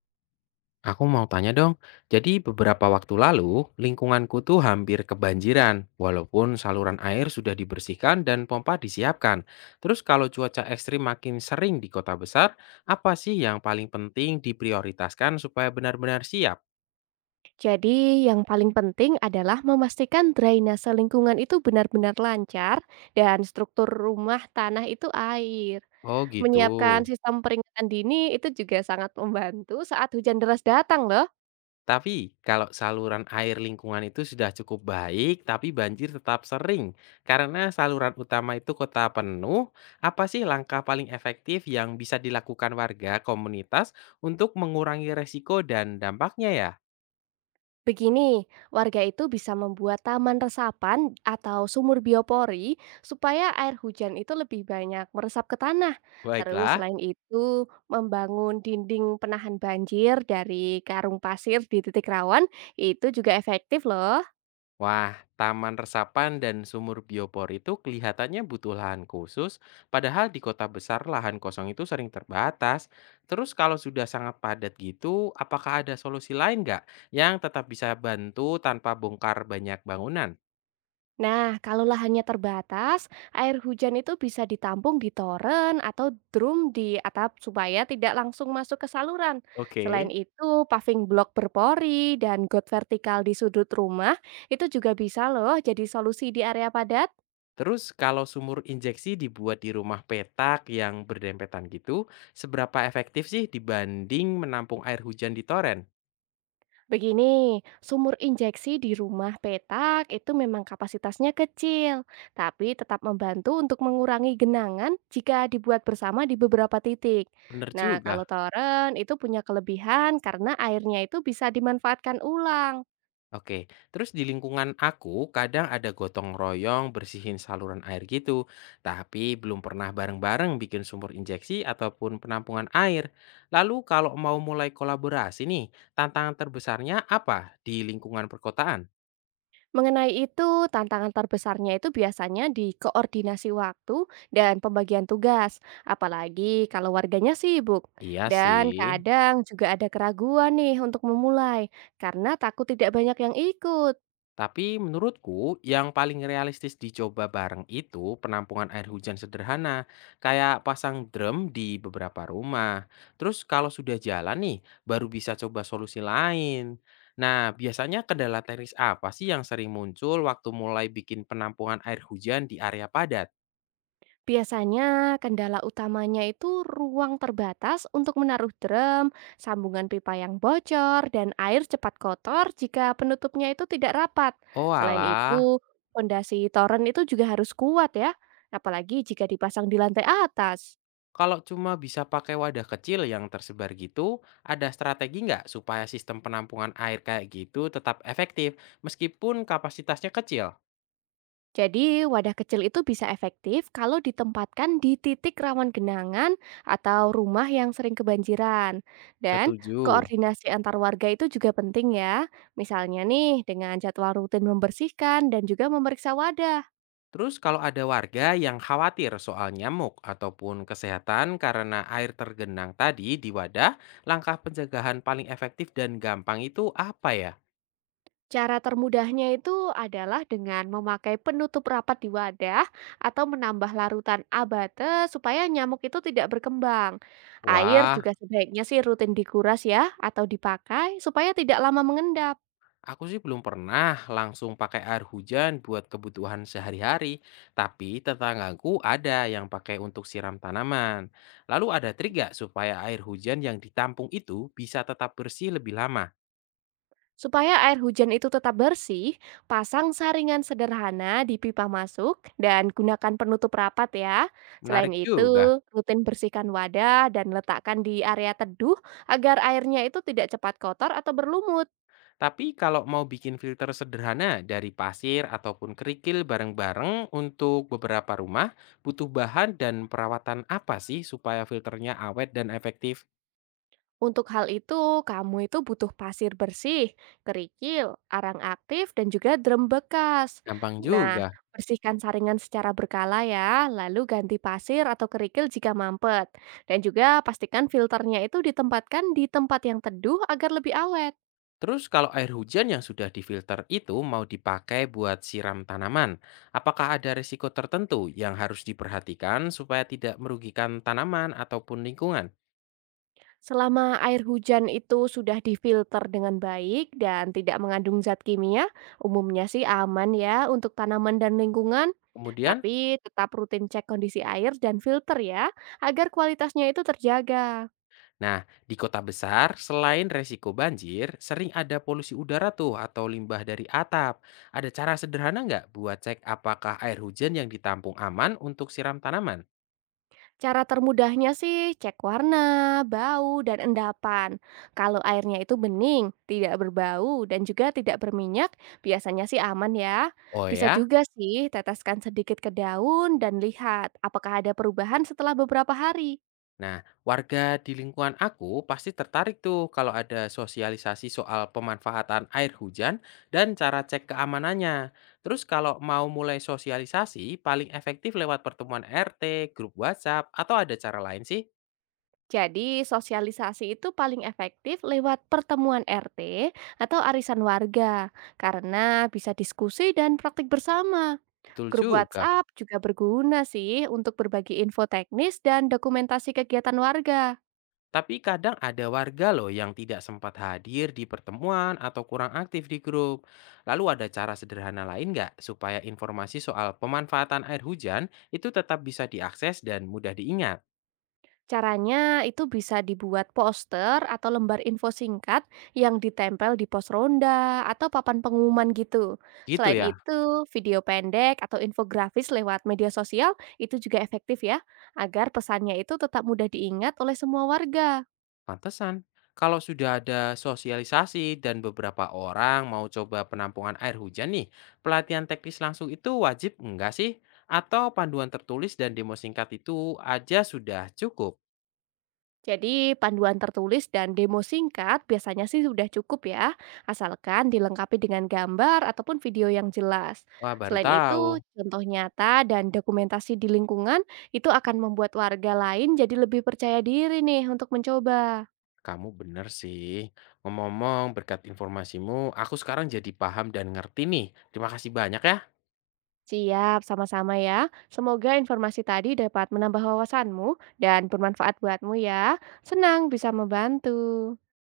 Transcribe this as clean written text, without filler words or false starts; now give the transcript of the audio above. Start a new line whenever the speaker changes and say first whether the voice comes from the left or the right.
left: Aku mau tanya dong, jadi beberapa waktu lalu lingkunganku tuh hampir kebanjiran, walaupun saluran air sudah dibersihkan dan pompa disiapkan. Terus kalau cuaca ekstrim makin sering di kota besar, apa sih yang paling penting diprioritaskan supaya benar-benar siap?
right: Jadi, yang paling penting adalah memastikan drainase lingkungan itu benar-benar lancar dan struktur rumah tanah itu air.
left: Oh
right: Menyiapkan
left: gitu.
right: sistem peringatan dini itu juga sangat membantu saat hujan deras datang loh.
left: Tapi, kalau saluran air lingkungan itu sudah cukup baik, tapi banjir tetap sering. Karena saluran utama itu kota penuh, apa sih langkah paling efektif yang bisa dilakukan warga komunitas untuk mengurangi resiko dan dampaknya ya?
right: Begini, warga itu bisa membuat taman resapan atau sumur biopori supaya air hujan itu lebih banyak meresap ke tanah. Terus
left: Baiklah.
right: selain itu, membangun dinding penahan banjir dari karung pasir di titik rawan itu juga efektif loh.
left: Wah, taman resapan dan sumur biopor itu kelihatannya butuh lahan khusus, padahal di kota besar lahan kosong itu sering terbatas. Terus kalau sudah sangat padat gitu, apakah ada solusi lain nggak yang tetap bisa bantu tanpa bongkar banyak bangunan?
right: Nah, kalau lahannya terbatas, air hujan itu bisa ditampung di toren atau drum di atap supaya tidak langsung masuk ke saluran. Selain
left: Oke.
right: itu, paving block berpori dan got vertikal di sudut rumah itu juga bisa loh jadi solusi di area padat.
left: Terus kalau sumur injeksi dibuat di rumah petak yang berdempetan gitu, seberapa efektif sih dibanding menampung air hujan di toren?
right: Begini, sumur injeksi di rumah petak itu memang kapasitasnya kecil, tapi tetap membantu untuk mengurangi genangan jika dibuat bersama di beberapa titik.
left: Bener
right: Nah, kalau
left: juga.
right: toren itu punya kelebihan karena airnya itu bisa dimanfaatkan ulang.
left: Oke, terus di lingkungan aku kadang ada gotong royong bersihin saluran air gitu, tapi belum pernah bareng-bareng bikin sumur injeksi ataupun penampungan air. Lalu kalau mau mulai kolaborasi nih, tantangan terbesarnya apa di lingkungan perkotaan?
right: Mengenai itu, tantangan terbesarnya itu biasanya di koordinasi waktu dan pembagian tugas, apalagi kalau warganya sibuk.
left: Iya
right: Dan
left: sih.
right: kadang juga ada keraguan nih untuk memulai, karena takut tidak banyak yang ikut.
left: Tapi menurutku yang paling realistis dicoba bareng itu penampungan air hujan sederhana, kayak pasang drum di beberapa rumah. Terus kalau sudah jalan nih, baru bisa coba solusi lain. Nah, biasanya kendala teknis apa sih yang sering muncul waktu mulai bikin penampungan air hujan di area padat?
right: Biasanya kendala utamanya itu ruang terbatas untuk menaruh drum, sambungan pipa yang bocor, dan air cepat kotor jika penutupnya itu tidak rapat.
left: Oh
right: Selain
left: alah,
right: itu, fondasi toren itu juga harus kuat ya, apalagi jika dipasang di lantai atas.
left: kalau cuma bisa pakai wadah kecil yang tersebar gitu, ada strategi nggak supaya sistem penampungan air kayak gitu tetap efektif meskipun kapasitasnya kecil?
right: Jadi, wadah kecil itu bisa efektif kalau ditempatkan di titik rawan genangan atau rumah yang sering kebanjiran. Dan
left: Setuju.
right: koordinasi antar warga itu juga penting ya. Misalnya nih, dengan jadwal rutin membersihkan dan juga memeriksa wadah.
left: Terus kalau ada warga yang khawatir soal nyamuk ataupun kesehatan karena air tergenang tadi di wadah, langkah pencegahan paling efektif dan gampang itu apa ya?
right: Cara termudahnya itu adalah dengan memakai penutup rapat di wadah atau menambah larutan abate supaya nyamuk itu tidak berkembang. Air
left: Wah,
right: juga sebaiknya sih rutin dikuras ya atau dipakai supaya tidak lama mengendap.
left: aku sih belum pernah langsung pakai air hujan buat kebutuhan sehari-hari, tapi tetanggaku ada yang pakai untuk siram tanaman. Lalu ada trik gak supaya air hujan yang ditampung itu bisa tetap bersih lebih lama?
right: Supaya air hujan itu tetap bersih, pasang saringan sederhana di pipa masuk dan gunakan penutup rapat ya. Selain
left: Menarik juga.
right: itu, rutin bersihkan wadah dan letakkan di area teduh agar airnya itu tidak cepat kotor atau berlumut.
left: Tapi kalau mau bikin filter sederhana dari pasir ataupun kerikil bareng-bareng untuk beberapa rumah, butuh bahan dan perawatan apa sih supaya filternya awet dan efektif?
right: Untuk hal itu, kamu itu butuh pasir bersih, kerikil, arang aktif, dan juga drum bekas.
left: Gampang
right: Nah,
left: juga.
right: bersihkan saringan secara berkala ya, lalu ganti pasir atau kerikil jika mampet. Dan juga pastikan filternya itu ditempatkan di tempat yang teduh agar lebih awet.
left: Terus kalau air hujan yang sudah difilter itu mau dipakai buat siram tanaman, apakah ada risiko tertentu yang harus diperhatikan supaya tidak merugikan tanaman ataupun lingkungan?
right: Selama air hujan itu sudah difilter dengan baik dan tidak mengandung zat kimia, umumnya sih aman ya untuk tanaman dan lingkungan.
left: Kemudian,
right: Tapi tetap rutin cek kondisi air dan filter ya, agar kualitasnya itu terjaga.
left: nah, di kota besar, selain resiko banjir, sering ada polusi udara tuh atau limbah dari atap. Ada cara sederhana nggak buat cek apakah air hujan yang ditampung aman untuk siram tanaman?
right: Cara termudahnya sih cek warna, bau, dan endapan. Kalau airnya itu bening, tidak berbau, dan juga tidak berminyak, biasanya sih aman ya.
left: Oh
right: Bisa
left: ya,
right: juga sih teteskan sedikit ke daun dan lihat apakah ada perubahan setelah beberapa hari.
left: nah, warga di lingkungan aku pasti tertarik tuh kalau ada sosialisasi soal pemanfaatan air hujan dan cara cek keamanannya. Terus kalau mau mulai sosialisasi, paling efektif lewat pertemuan RT, grup WhatsApp, atau ada cara lain sih?
right: Jadi sosialisasi itu paling efektif lewat pertemuan RT atau arisan warga karena bisa diskusi dan praktik bersama.
left: Betul
right: Grup
left: juga.
right: WhatsApp juga berguna sih untuk berbagi info teknis dan dokumentasi kegiatan warga.
left: Tapi kadang ada warga loh yang tidak sempat hadir di pertemuan atau kurang aktif di grup. Lalu ada cara sederhana lain nggak supaya informasi soal pemanfaatan air hujan itu tetap bisa diakses dan mudah diingat?
right: Caranya itu bisa dibuat poster atau lembar info singkat yang ditempel di pos ronda atau papan pengumuman gitu.
left: Gitu
right: Selain
left: ya,
right: itu, video pendek atau infografis lewat media sosial itu juga efektif ya, agar pesannya itu tetap mudah diingat oleh semua warga.
left: pantesan. Kalau sudah ada sosialisasi dan beberapa orang mau coba penampungan air hujan nih, pelatihan teknis langsung itu wajib enggak sih? Atau panduan tertulis dan demo singkat itu aja sudah cukup?
right: Jadi panduan tertulis dan demo singkat biasanya sih sudah cukup ya, asalkan dilengkapi dengan gambar ataupun video yang jelas.
left: Wah, baru
right: Selain itu,
left: tahu.
right: contoh nyata dan dokumentasi di lingkungan itu akan membuat warga lain jadi lebih percaya diri nih untuk mencoba.
left: Kamu bener sih. Ngomong-ngomong berkat informasimu, aku sekarang jadi paham dan ngerti nih. Terima kasih banyak ya.
right: Siap, sama-sama ya. Semoga informasi tadi dapat menambah wawasanmu dan bermanfaat buatmu ya. Senang bisa membantu.